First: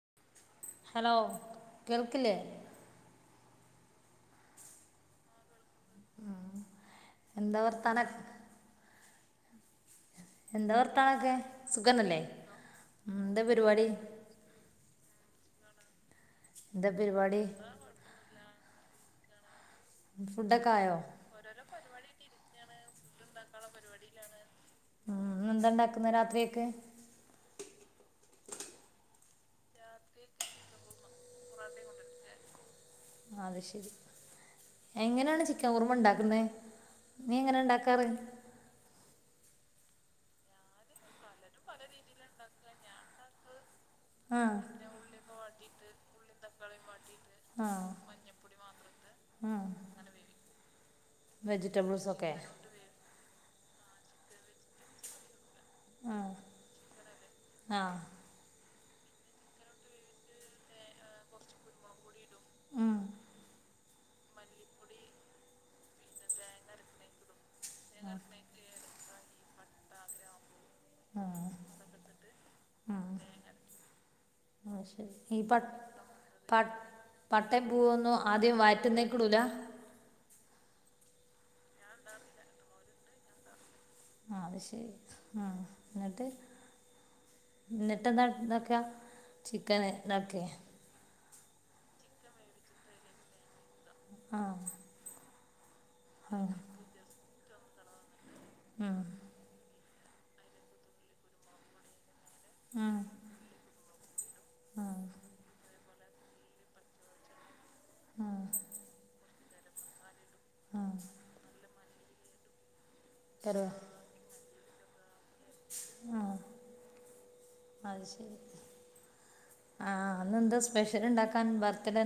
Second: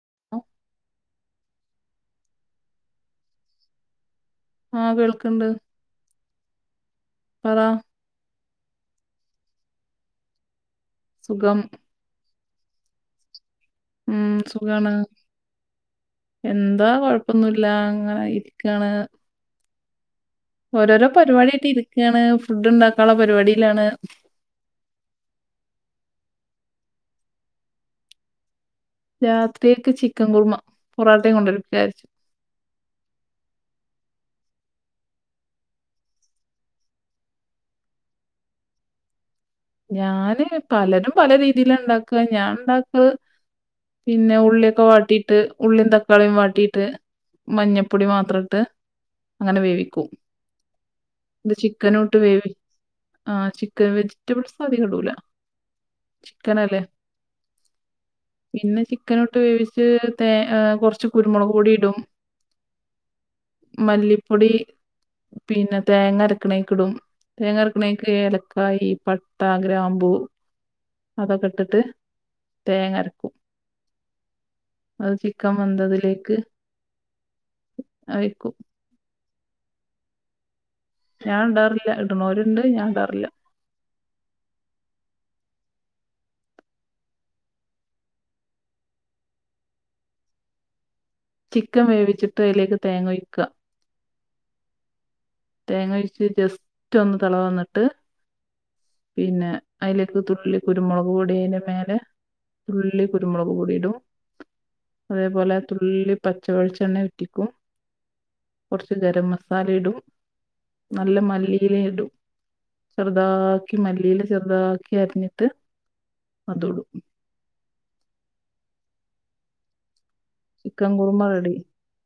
[unintelligible] Hello കേൾക്ക്ല്ലേ? ആഹ് കേൾക്ക്ണ്ട്. ആഹ് എന്താ വർത്താന എന്താ വർത്താനൊക്കെ? സുഖം സുഖന്നല്ലേ? ഉം ന്താ പരിപാടി? ഉം സുഖാണ്. എന്താ കൊഴപ്പൊന്നുല്ല അങ്ങനെയിരി ക്കാണ്. ഫുഡൊക്കെ ആയോ ഓരോരോ പരിപാടി ആയിട്ടി രിക്കാണ് ഫുഡ്ണ്ടാക്കാന്ള്ള പരിപാടീലാണ്. ഉം ന്നെന്താ ണ്ടാക്കുന്നെ രാത്രിയെക്ക്? രാത്രിയെക്ക് ചിക്കൻ കുറുമ. പൊറാട്ടെം കൊണ്ടരും. പൊറാട്ടെം കൊണ്ടരും അത് ശെരി. എങ്ങനാണ് ചിക്കൻ കുറുമ ണ്ടാക്കുന്നേ? നീ എങ്ങനാ ണ്ടാക്കാറ്? ഞാന് പലരും പല രീതിലാ ണ്ടാക്ക ഞാൻണ്ടാക്ക പിന്നെ ആ ഉള്ളിയൊക്കെ വാട്ടിട്ട് ഉള്ളിം തക്കാളിം വാട്ടിട്ട് ആ മഞ്ഞപ്പൊടി മാത്രട്ട് ആ അങ്ങനെ വേവിക്കും. ന്ട്ട് ചിക്കനൂട്ട് വെജിറ്റബിൾസൊക്കെ വേവി ആഹ് ചിക്കൻ വെജിറ്റബിൾസ് അതികടൂല. ചിക്കനല്ലെ. ആഹ് പിന്നെ ചിക്കനൂട്ട് വേവിച്ച് തേ ഏ കൊർച്ച് കുരുമുളക് പൊടി ടും ഉം, മല്ലിപ്പൊടി പിന്നെ തേങ്ങരക്ക്ണേക്ക്ടും. തേങ്ങരക്ക്ണേക്ക് ഏലക്കായി പട്ട, ഗ്രാമ്പു അതൊക്കെട്ടിട്ട് തേങ്ങരക്കും. അഅ് ശരി. ഈ പട് വെന്തതിലേക്ക് പട് പട്ടേം പൂവൊന്നും ഒഴിക്കും ആദ്യം വയറ്റുന്നേക്കിടൂല? ഞാൻ ടാറില്ല ഇടുണോര്ണ്ട്. ഞാൻ ടാറില്ല. ആഹ് അത് ശരി ആഹ് ന്ന്ട്ട്? ന്ന്ട്ടെന്താ താക്ക ചിക്കന് താക്കെ? ചിക്കൻ വേവിച്ചിട്ട് അയിലേക്ക് തേങ്ങൊയ്ക്ക. ആഹ്. തേങ്ങ ഒഴിച്ച് ജസ്റ്റൊന്ന് തെള വന്നിട്ട് പിന്നെ അയിലേക്ക് തുള്ളി കുരുമുളക് പൊടി അയിൻ്റെ മേലെ തുള്ളി കുരുമുളക് പൊടിയിടും അതേപോലെ തുൾ തുള്ളി പച്ചവെളിച്ചെണ്ണ ഉറ്റിക്കും കൊർച്ച് ഗരം മസാലേടും നല്ല മല്ലിയിലേടും. ചെറുതാക്കി മല്ലിയില ചെറുതാക്കി അരിഞ്ഞ്. ആഹ് അഅ് ശെരി. ആഹ് അന്ന്ന്താ ചിക്കൻ സ്പെഷ്യല് കുറുമ ണ്ടാക്കാൻ റെഡി ബർത്ത്ഡേ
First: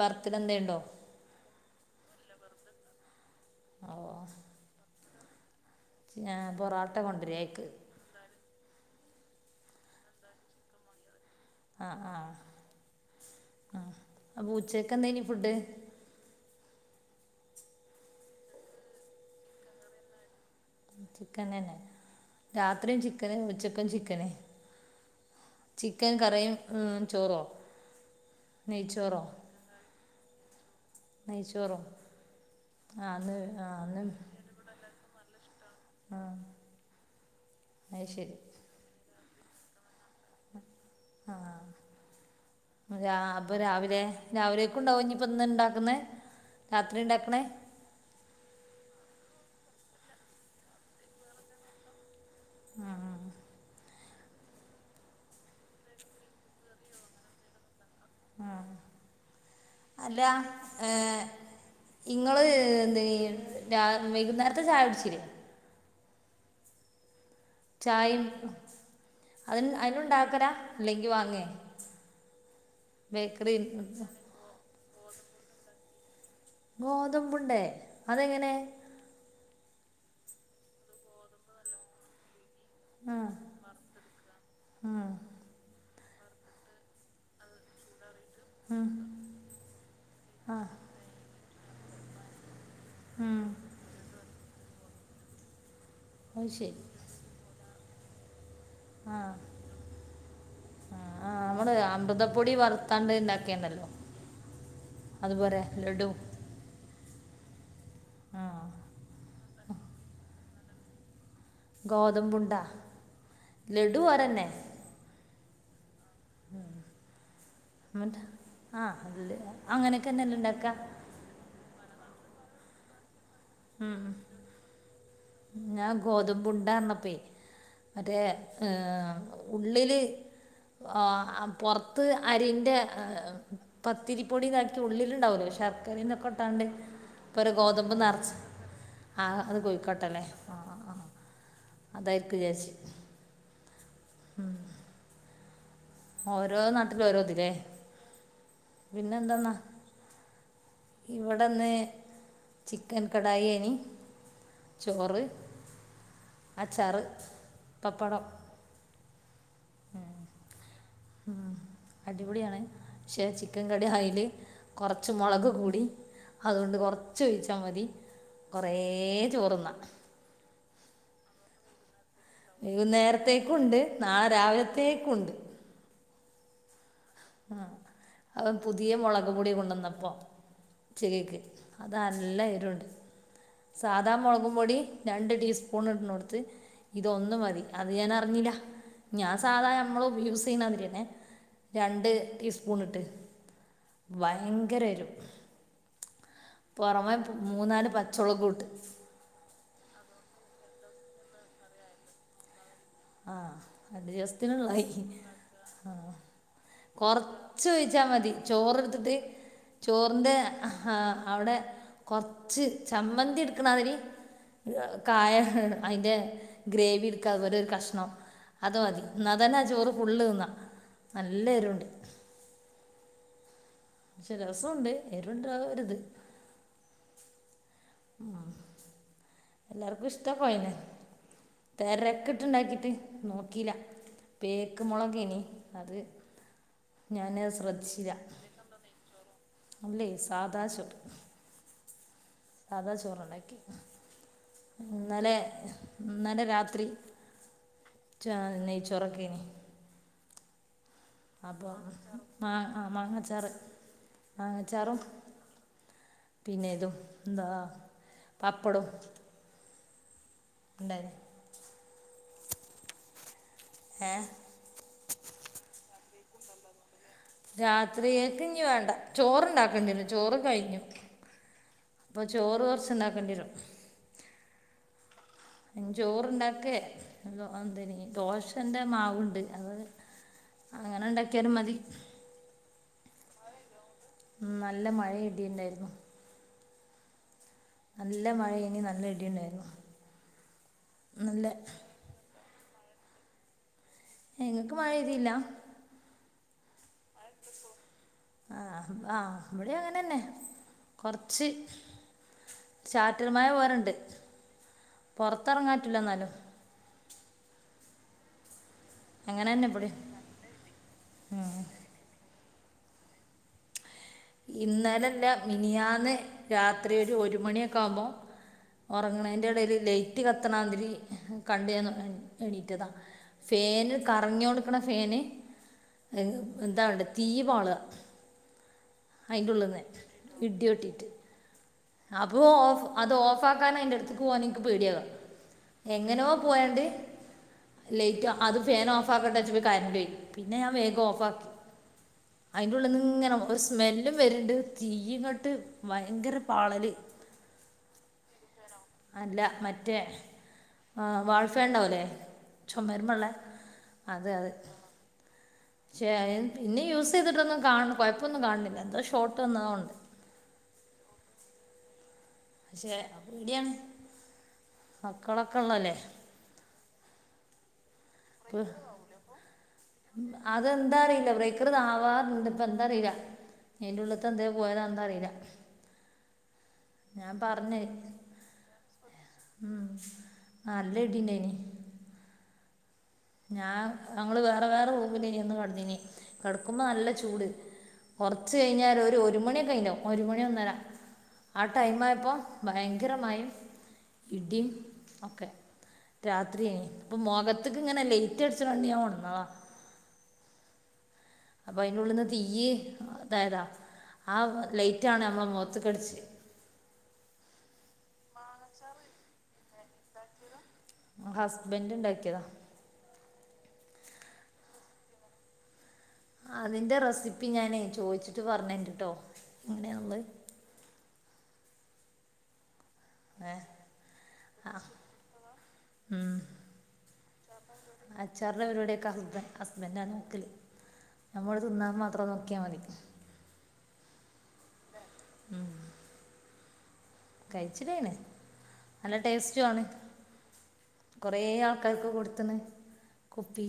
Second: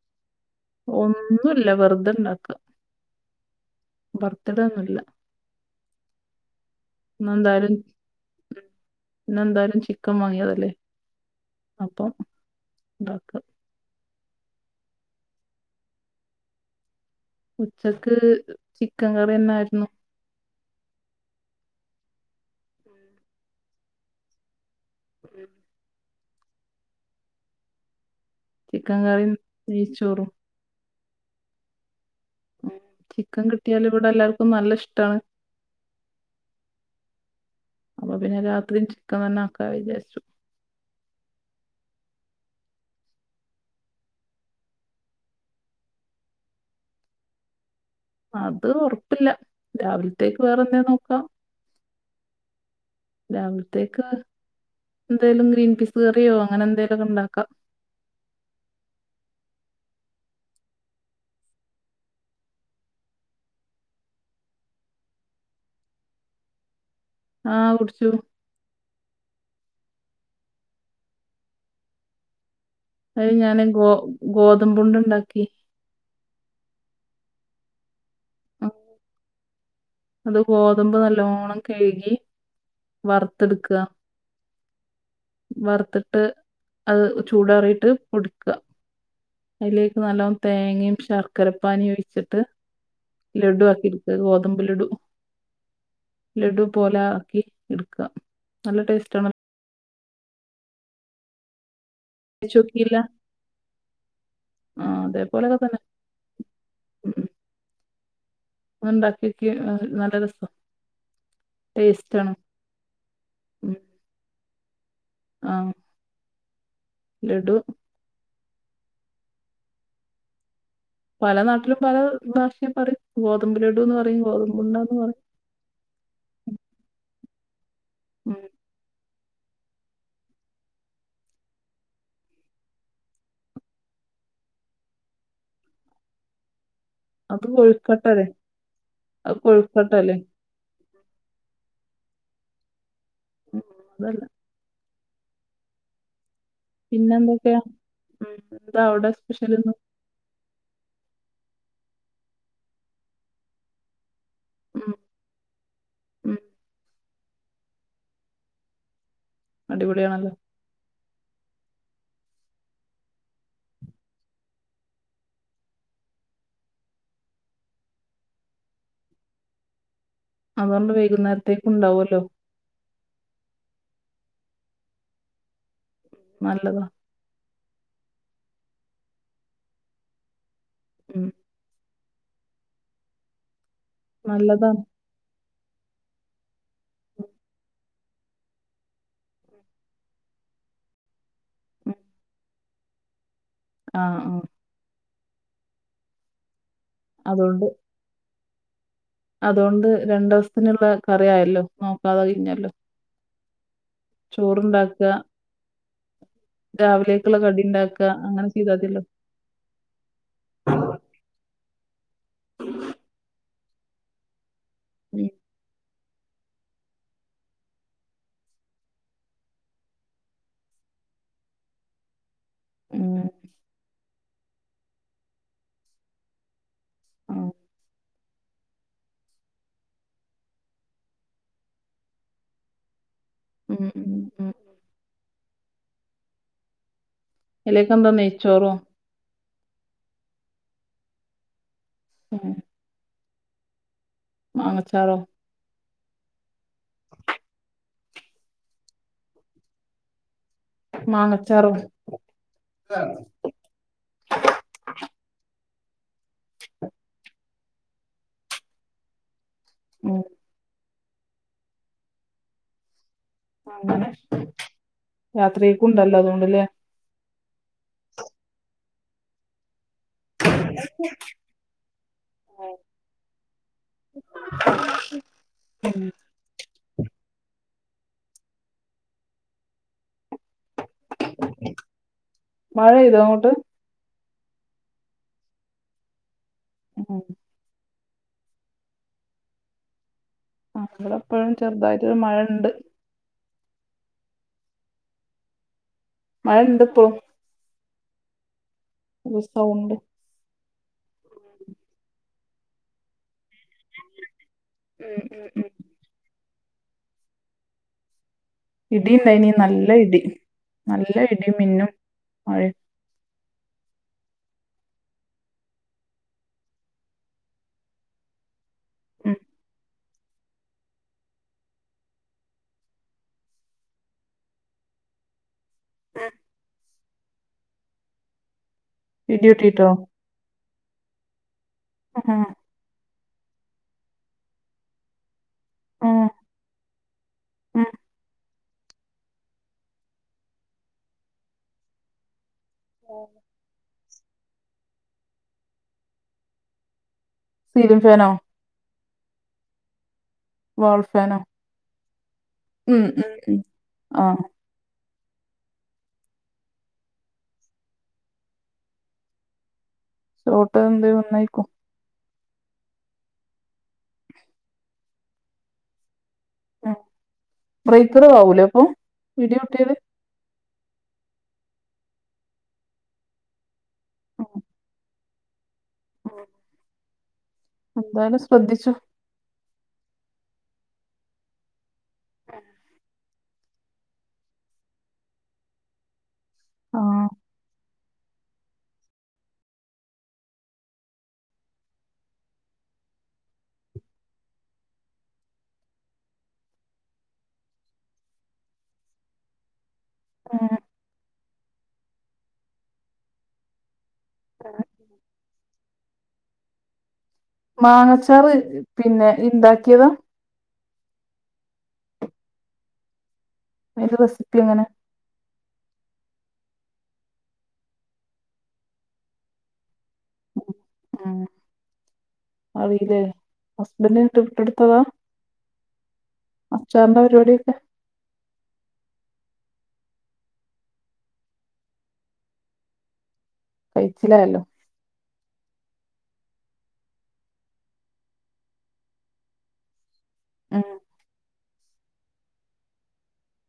ബർത്ത്ഡ ന്തേണ്ടോ? ഒന്നുല്ല വെർതെണ്ടാക്ക. ഓ ബർത്ത്ഡേ ഒന്നുല്ല. ഞാ പൊറാട്ട കൊണ്ടരേഅയിക്ക്. ഇന്നെന്തായാലും ഇന്നെന്തായാലും ചിക്കൻ വാങ്ങിയതല്ലേ. ആഹ് അപ്പം ആഹ് ഉണ്ടാക്കുക ആഹ് അപ്പ ഉച്ചക്കെന്തേനി ഫുഡ്? ഉച്ചക്ക് ചിക്കൻ കറി എന്നായിരുന്നു. ചിക്കൻ തന്നെ രാത്രിയും ചിക്കന് ഉച്ചക്കും ചിക്കന് ചിക്കൻ കറിയും ഉം ചോറോ ചിക്കൻ നെയ്ച്ചോറോ കറിയും നെയിച്ചോറും നെയ്ച്ചോറും ഉം ആ അന്ന് ചിക്കൻ ആ കിട്ടിയാല് അന്ന് ഇവിടെല്ലാർക്കും നല്ലഷ്ടാണ് ആഹ് അപ്പൊ പിന്നെ രാത്രിം ചികം തന്നെ ആക്കാ വിചാരിച്ചു ആഹ് രാ അപ്പൊ രാവിലെ രാവിലെയ്ക്ക്ണ്ടാവോ ഞ്ഞ്പ്പോ ഇന്ന്ണ്ടാക്ക്ന്നേ രാത്രി ണ്ടാക്ക്ണേ അത് ഒർപ്പില്ല രാവിൽത്തേക്ക് വേറെന്തേ നോക്കാ രാവിൽത്തെ ക്കാ ന്തേലും ഗ്രീൻ പീസ് കറിയോ അങ്ങനെന്തേലു ഒക്കെ ഇണ്ടാക്കാ ആഹ് അല്ല ഏ ഇങ്ങള് എന്തേന് രാ വൈകുന്നേരത്തെ ചായ കുട്ച്ചീല്ലെ ആ കുടിച്ചു ചായും അതിന് അയ്നുണ്ടാക്കലാ അല്ലെങ്കി വാങ്ങേ അത് ബേക്കറി ഞാന് ഗോ ഗോതമ്പുണ്ട ണ്ടാക്കി ഗോതമ്പുണ്ടേ അതെങ്ങനെ ഉം. അത് ഗോതമ്പ് നല്ലണ്ണം കഴുകി ആ വർത്തെട്ക്ക വർത്തിട്ട് അത് ചൂടാറിയിട്ട് പൊടി ക്ക അയിലേക്ക് നലോം തേങ്ങേം ശർക്കരപ്പാനിം ഒഴിച്ചിട്ട് ലഡു ആക്കിട്ക്ക ഗോതമ്പ് ലിഡും അത് ലഡു ശരി പോലെ ആക്കി ട്ക്ക ആഹ് ആഹ് നമ്മള് അമൃത പൊടി കഴിച്ച് നോക്കിയില്ല വറുത്താണ്ട് ഇണ്ടാക്കേണ്ടല്ലേ ആ അതേപോലെയൊക്കെ അതുപോരെ തന്നെ ലഡു ആ ഒന്ന്ണ്ടാക്ക്യോക്കി എ നല്ല രസം ടേസ്റ്റാണ് ഗോതമ്പുണ്ട ലഡു വേറെന്നെ ആഹ് ലഡു എന്ന്ട്ട് ആഹ് അങ്ങനെക്കെന്നെല്ലെ ണ്ടാക്ക പല നാട്ടിലും പല ഭാഷിം പറിം ഗോതമ്പ് ലടുന്ന് പറിം ഗോതമ്പുണ്ടന്ന് പറിം ഞാ ഗോതമ്പുണ്ടാ ർനപ്പേ മറ്റേ ഉം. എഹ് ഉള്ളില് ആഹ് പൊർത്ത് അരിൻ്റെ ഹ് പത്തിരിപ്പൊടി താക്കി ഉള്ളില്ണ്ടാവൂലെ ശർക്കരതൊക്കെ ഇട്ടാണ്ട് ഇപ്പൊ അത് ഒരു ഗോതമ്പ് കൊഴുക്കട്ടല്ലേ നറച്ച് ആഹ് അത് കൊഴുക്ക ആഹ് ആഹ് അതായിര്ക്കു വിചാര്ച്ച് ഉം വെല്ല ഉം ഓരോ നാട്ടില് പിന്നെ ഓരോത് ലെ എന്തൊക്കെയാ ഉം എന്താ അവിടെ പിന്നെ സ്പെഷ്യൽ എന്താന്നാ ഇന്ന് ഇവടെന്ന് ചിക്കൻ കടായെനി ഉം, ചോറ് ഉം. അച്ചാറ് പപ്പടം അടിപൊളിയാണല്ലോ ആഹ് അടിപൊളിയാണ് പക്ഷേ ചിക്കൻ കട് ആയില് കൊറ്ച്ച് മുളക് കൂടി അതുകൊണ്ട് കൊറച്ച് ഒഴിച്ചാ മതി കൊറേ ചോറ്ന്ന അതോണ്ട് വൈകുന്നേരത്തേക്ക്ണ്ടാവുല്ലോ വൈകുന്നേരത്തേക്കുണ്ട് നാളെ രാവിലത്തേക്കുണ്ട് നല്ലതാ ആഹ് അത് പുതിയ മുളക് പൊടി കൊണ്ടന്നപ്പോ ഉം, ച്ചക്കേക്ക് അതല്ല എരുണ്ട് സാധാ മുളകു പൊടി നല്ലതാണ് രണ്ട് ടീസ്പൂൺ ഇട്ണോട്ത്ത് ഇതൊന്ന് മതി അത് ഞാനറിഞ്ഞില്ല ഞാൻ സാധാ നമ്മള് ഉ യൂസെയ്യ്ണ്ടാതിരിയന്നെ ഉം. ര ണ്ട് ടീസ്പൂണ്‌ട്ട് ആ ആ ഭയങ്കര എരു. പൊറമേ പു മൂന്നാല് പച്ചൊളകുട്ട്. അതോണ്ട് രണ്ടൂസ്ത്തിനുള്ള കറിയായല്ലോ നോക്കാതെ കഴിഞ്ഞല്ലോ. ആഹ് രണ്ട് ദിവസ്ത്തിനുള്ളായി ചോറുണ്ടാക്കുക ആഹ്. രാവിലേക്കുള്ള കടി കൊറച്ച് ഒഴിച്ചാ ഉണ്ടാക്കുക മതി അങ്ങനെ ചെയ്താൽ മതിയല്ലോ ചോറെട്ത്തിട്ട്. ചോറിന്റെ ആഹ അവിടെ കൊർച്ച് ചമ്മന്തിട്ക്ക്ണമാതിരി. ഇഹ് ഉം കായ അതിന്റെ ഗ്രേവി ഇട്ക്കാ അതുപോലൊരു കഷ് ണം അതുമതി ഇന്നാ തന്നെ ആ ചോറ് ഫുള്ള് ത്ന്നാ നല്ലെരുവുണ്ട്. ഉം. പക്ഷെ രസുണ്ട് എരുണ്ട ഒര്ത്. മ് ആഹ്. എല്ലാർക്കും ഇഷ്ട്ടം പോയിനെ തെരക്ക്ട്ട് ഇണ്ടാക്കിട്ട് നോ ക്കീല പേക്ക് മൊളകേനി അത് ഞാന് ഇതിലേക്ക് എന്താ ശ്രദ്ധിച്ചില നെയ്ച്ചോറോ അല്ലേ സാദാ ചോറ് ഉം. സാദാ ചോറുണ്ടാക്കി മാങ്ങച്ചാറോ ഇന്നലെ. ഇന്നലെ രാത്രി ചോ നെയ്ച്ചോറെക്കേനി. അപ്പൊ മാങ്ങച്ചാറോ മാങ്ങച്ചാറും ആ ആഹ് മാങ്ങച്ചാറ് മാങ്ങച്ചാറും. പിന്നെതും ഇതും എന്താ പപ്പടോം ഉം. ഇണ്ടായിരു. അങ്ങനെ ഏ രത്രിയ്ക്കുണ്ടല്ലോ അതോണ്ട്ല്ലേ? രാത്രിയേക്ക്ഞ്ഞി വേണ്ട ചോർണ്ടാക്കണ്ടി വരും. ചോറ് കയ്ഞ്ഞു അപ്പൊ ചോറ് കൊർച്ച്ണ്ടാക്കണ്ടി വരും. [inaudible] ൻ ചോറ്ണ്ടാക്കെ. എന്ത അഎന്തേനി ദോശന്റെ മാവ്ണ്ട് അത് അങ്ങനെണ്ടാ ക്ക്യാലും മതി മഴ പെയ്തോ അങ്ങോട്ട് ഉം നല്ല മഴെ ഇടീം ഉണ്ടായിരുന്നു ഉം. നല്ല മഴേനി നല്ല ഇടിണ്ടായിരുന്നു. ആ ഇവ്ടെ ഇപ്പഴും ചെറുതായിട്ടൊരു മഴണ്ട്. ഏ ഇങ്ങക്ക് മഴെയ്തില്ല? മഴണ്ട്പ്പോ. ആഹ് ആഹ് ഒരു ഇവടി സൗണ്ട് അങ്ങനെന്നെ. കൊർച്ച് ചാറ്റൽമഴ പോരെണ്ട് ഉം ഉം ഉം പൊറത്തെർങ്ങാ. ഇല്ലന്നാലും. ഇടിണ്ടേനി അങ്ങനെ തന്നെ നല്ല ഇവിടെ ഇടി നല്ല ഇടിം മിന്നും മഴേം ഇന്നലെല്ല മിനിയാന്ന് രാത്രി ഒരു ഒരു മണിയൊക്കെ ആവുമ്പോ. ഉം. ഒറങ്ങണേന്റെ ടെൽ ലൈറ്റ് കത്ത്ണാതിരി കണ്ട് ഞാൻ എണീറ്റതാ ഫേൻ കറങ്ങിയോണ്ട്ക്ക്ണ ഫേൻ ഉം. എൻതാവ്ണ്ട് തീ പാള്ക ഇടി അയിന്റുള്ള്ന്ന് വെട്ടിട്ടോ ഇടി വെട്ടിട്ട് അപ്പൊ ഉം ഓഫ് അത് ഓഫാക്കാൻ അയ്ന്റെട്ത്ത്ക്ക് പോവാൻ ഇൻക്ക് പേടിയാവാ ഉം എങ്ങനോ പോയാണ്ട് ഉം ലൈറ്റ് അത് ഫേൻ ഓഫ് ഫാക്കട്ടേച്ചപ്പൊ കരന്റോയി പിന്നെ ഞാൻ വേഗം ഓഫാക്കി അയ്ന്റെള്ള്ന്ന്ങ്ങനെ സ്മെല്ലും വര്ണ്ട് തീ ഇങ്ങട്ട് ഭയങ്കര പാളല് സീലിങ് ഫാനോ അല്ല മറ്റെ വാൾ ആ ഫാനോ വാൾഫേൻണ്ടാവുലെ ഉം ചുമര്മള്ളെ ഉം ഉം ആ അതെ അതെ ഷെ പിന്നെ യൂസ് ചെയ്തിട്ടൊന്നും കാൺ കുഴപ്പൊന്നും കാണുന്നില്ല എന്താ ഷോർട്ട്ന്നതാവ്ണ്ട് ഷോട്ട് എന്താ വന്നായിക്കും പക്ഷെ പേടിയാണ് മക്കളൊക്കെ ഇള്ളല്ലേ ബ്രേക്കർ ആവൂലേ ഇപ്പം അപ്പൊ ഇടി വിട്ടിയല് അതെന്താ അറിയില്ല ബ്രേക്കർ ഇത് ആവാറുണ്ട് ഇപ്പ എന്താറിയില്ല അയ്ന്റുള്ളത്ത് എന്തേ പോയതാന്ന അറിയില്ല [inaudible] ഞാൻ പറഞ്ഞ് എന്തായാലും ശ്രദ്ധിച്ചോ ആ അല്ലെടിണ്ടായിനി ആ ഞാൻ ഞങ്ങള് വേറെ വേറെ റൂമിലേനി കെടന്നിനി കെടക്കുമ്പോ ആ നല്ല ചൂട് കുറച്ച് കഴിഞ്ഞാൽ ഒരു മണിയൊക്കെ കയിഞ്ഞു ഒരു മണി ഒന്നര ആ ടൈമായപ്പോ ഭയങ്കര മായേം ഇഡിയും ഒക്കെ രാത്രിയേ അപ്പോ മൊഖത്ത് ഇങ്ങനെ ലേറ്റ് അടിച്ചണ കണ്ടിന് ഒണന്നതാ ആഹ് അപ്പൊ അയിന്റെ ഉള്ളിന്ന് തീയ് ഇതായതാ ആ ലൈറ്റാണ് നമ്മള മൊഖ ത്ത്കടിച്ച് മാങ്ങച്ചാർ പിന്നെ ഇണ്ടാക്കിയത് ഹസ്ബന്ഡ് ഇണ്ടാക്കിയതാ അതിൻ്റെ റെസിപ്പി എങ്ങനെ അതിന്റെ റെസിപ്പി ഞാനേ ചോദിച്ചിട്ട് പറഞ്ഞണ്ട് കേട്ടോ എങ്ങനെയാണത് ഉ ആണ്ല്ലേ ഏ ഹസ്ബൻഡ് [unintelligible] ആ വിട്ടെടുത്തതാ ഉം. അച്ചാറിൻ്റെ പരിപാടിയൊക്കെ അച്ചാറിൻ്റെ പരിപാടിയൊക്കെ ഹസ്ബൻ ഹസ്ബൻറാ നോക്കല് നമ്മള് തിന്നാൻ മാത്രം നോക്കിയാ മതി കയ്ച്ചിലായല്ലോ കയ്ച്ചിലായ്ന് നല്ല ടേസ്റ്റു ആണ് ഉം കൊറെ ആൾക്കാർക്ക് കൊടുത്ത്ണ് കുപ്പി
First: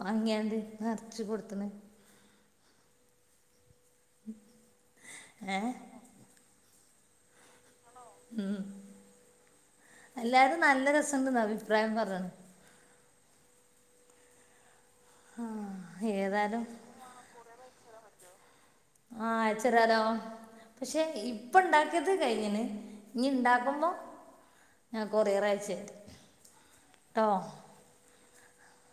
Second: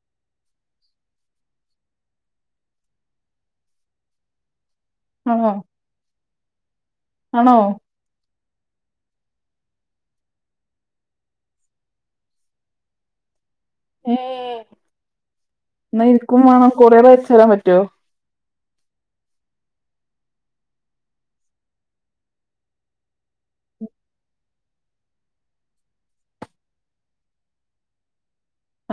വാങ്ങിയാണ്ട് നെറച്ച് കൊടുത്തണ് ആണോ ഏഹ് ആണോ ഉം എല്ലാരും നല്ല രസംണ്ടെന്ന അഭിപ്രായം പറഞ്ഞണ് ഏ എന്നാ ഇനിക്കും ഏതായാലും വേണം കൊറിയർ അയച്ച തരാൻ പറ്റുവോ ആഹ് അയച്ച് തരാല്ലോ പക്ഷെ ഇപ്പൊ ഇണ്ടാക്കിയത് കഴിഞ്ണ് ഇനി ഇണ്ടാക്കുമ്പോ ഞാൻ കൊറിയർ അയച്ച് തരണ്ട് ട്ടോ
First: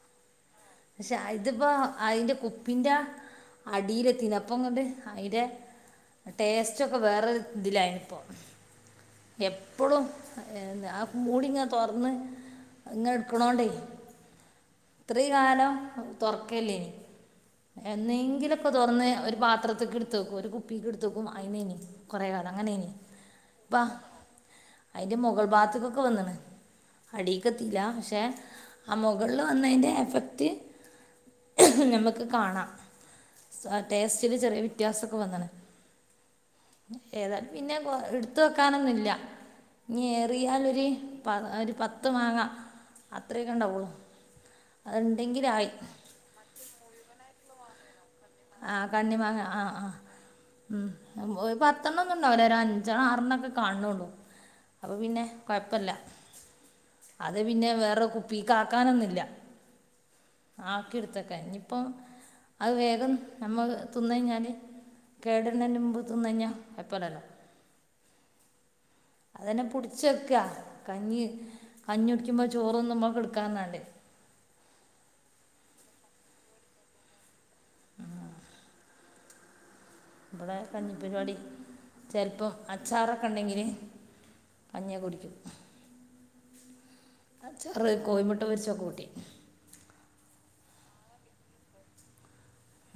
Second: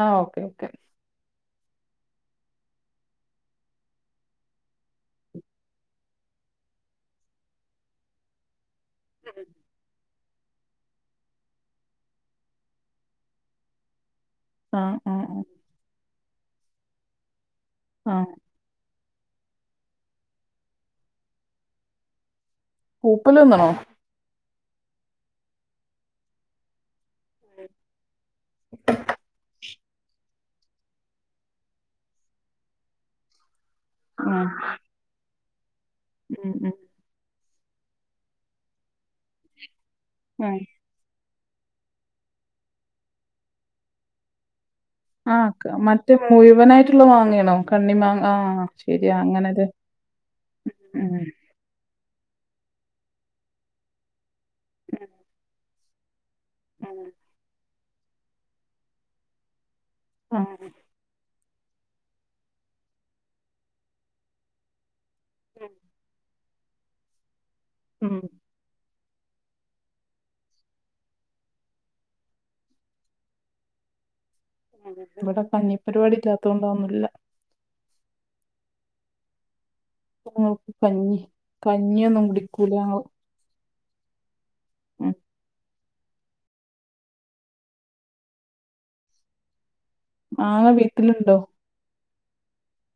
ആഹ് ഓക്കേ ഓക്കെ പക്ഷെ ഇതിപ്പോ അയ്ന്റെ കുപ്പിന്റെ അടിയിലെത്തിണ് അപ്പങ്ങണ്ട് അയിന്റെ ടേസ്റ്റ് ഒക്കെ വേറെ ഇതിലായിന് ഇപ്പൊ എപ്പളും ആ മൂടിങ്ങെനെ തുറന്ന് ഇങ്ങ എടുക്കണോണ്ടേ ആഹ് അങ്ങനെ ഇത്രയും കാലം തുറക്കലില്ലേനിം ആ എന്നെങ്കിലും കാലം ക്കെ തുറന്ന് ഒരു പത്രത്തിലക്ക എടുത്ത് വക്ക ഒരു കുപ്പിക്ക് എടുത്ത്യ്ക്കും അതിനന കുറേ കാലം അങ്ങന തന പൂപ്പല് നിന്നണോ അയ്ന്റെ മുകൾ ഭാഗത്ത്ക്കൊക്കെ വന്നണ് അടിക്കെത്തില്ല പക്ഷെ ആ മുകളിൽ വന്നതിന്റെ എഫ ക്ട് നമുക്ക് കാണാം ആ ടേസ്റ്റില് ചെറിയ വ്യത്യാസൊക്കെ വന്നണ് ഉം ഉം ഏതാലും പിന്നെ എടുത്ത് വെക്കാനൊന്നുല്ല ഇനി ആ ഏറിയാലൊര് പ ഒരു പത്ത് മാങ്ങ അത്രയേക്കെ ഉണ്ടാവുള്ളൂ ആക്ക് അതുണ്ടെങ്കിലായി മറ്റേ മുഴുവനായിട്ടുള്ള മാങ്ങണോ കണ്ണിമാങ്ങ ആ ശരിയാ കണ്ണിമാങ്ങ ആ അങ്ങനലെ ഉം പത്തെണ്ണോന്നും ഉണ്ടാവൂല ഒരു അഞ്ചെ ആരെണ്ണം ഒക്കെ കാണുന്നുള്ളൂ അപ്പൊ ഉം, പിന്നെ കൊഴപ്പല്ല ഉം, അത് പിന്നെ വേറെ കുപ്പിക്ക് ആക്കാനൊന്നുല്ല ആ ആഹ് കി എടുത്തക്കാൻ ഇനിയിപ്പ അഹ് വേഗം നമ്മള് തിന്ന് കഴിഞ്ഞാല് ഉം കേടരുന്നതിന് മുമ്പ് തിന്നഴിഞ്ഞാൽ കൊഴപ്പല്ലല്ലോ ഉം ! ! അതന്നെ പുടിച്ചെക്കാ കഞ്ഞി കഞ്ഞി കുടിക്കുമ്പോ ചോറ്ന്നുമ്പോ ഒക്കെ എടുക്കാർഞാണ്ട്‌ ഇവിടെ കഞ്ഞി പരിപാടി ഇല്ലാത്തത് കൊണ്ട് അതൊന്നുല്ല ഇബടെ ഞങ്ങൾക്ക് കഞ്ഞി കഞ്ഞിപ്പരിപാടി കഞ്ഞിയൊന്നും ചിലപ്പം കുടിക്കൂല അച്ചാറ ഞങ്ങള് ണെങ്കില് കഞ്ഞി ഒക്കെ കുടിക്കും അച്ചാറ് കോഴി മുട്ട പൊരിച്ചൊക്കെ കൂട്ടി മാങ്ങ വീട്ടിലുണ്ടോ?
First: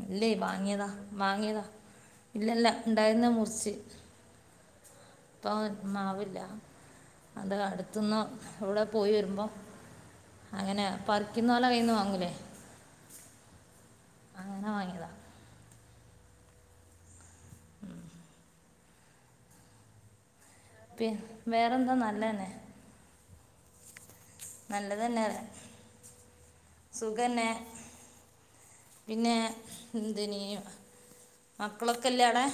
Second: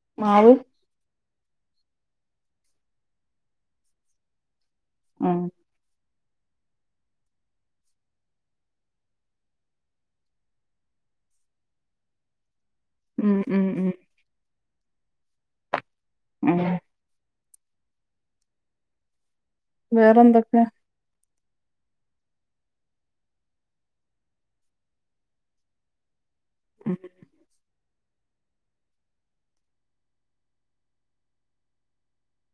ഇല്ലേ മാവ് വാങ്ങിയതാ വാങ്ങിയതാ ഇല്ലല്ല ഉണ്ടായിരുന്ന മുറിച്ച് ആഹ് [unintelligible] മാവില്ല അതാ അടുത്തന്ന് എവിടെ പോയി വരുമ്പോ അങ്ങനെ പറിക്കുന്നോലെ കൈന്ന് വാങ്ങുല്ലേ ഉം ഉം ഉം അങ്ങനെ വാങ്ങിയതാ ഉം വേറെ എന്തൊക്കെ പിൻ വേറെന്താ നല്ലന്നെ നല്ലതന്നെ അറിയാ സുഖന്നെ പിന്നെ എന്തെനി മക്കളൊക്കെ ഇല്ലവടെ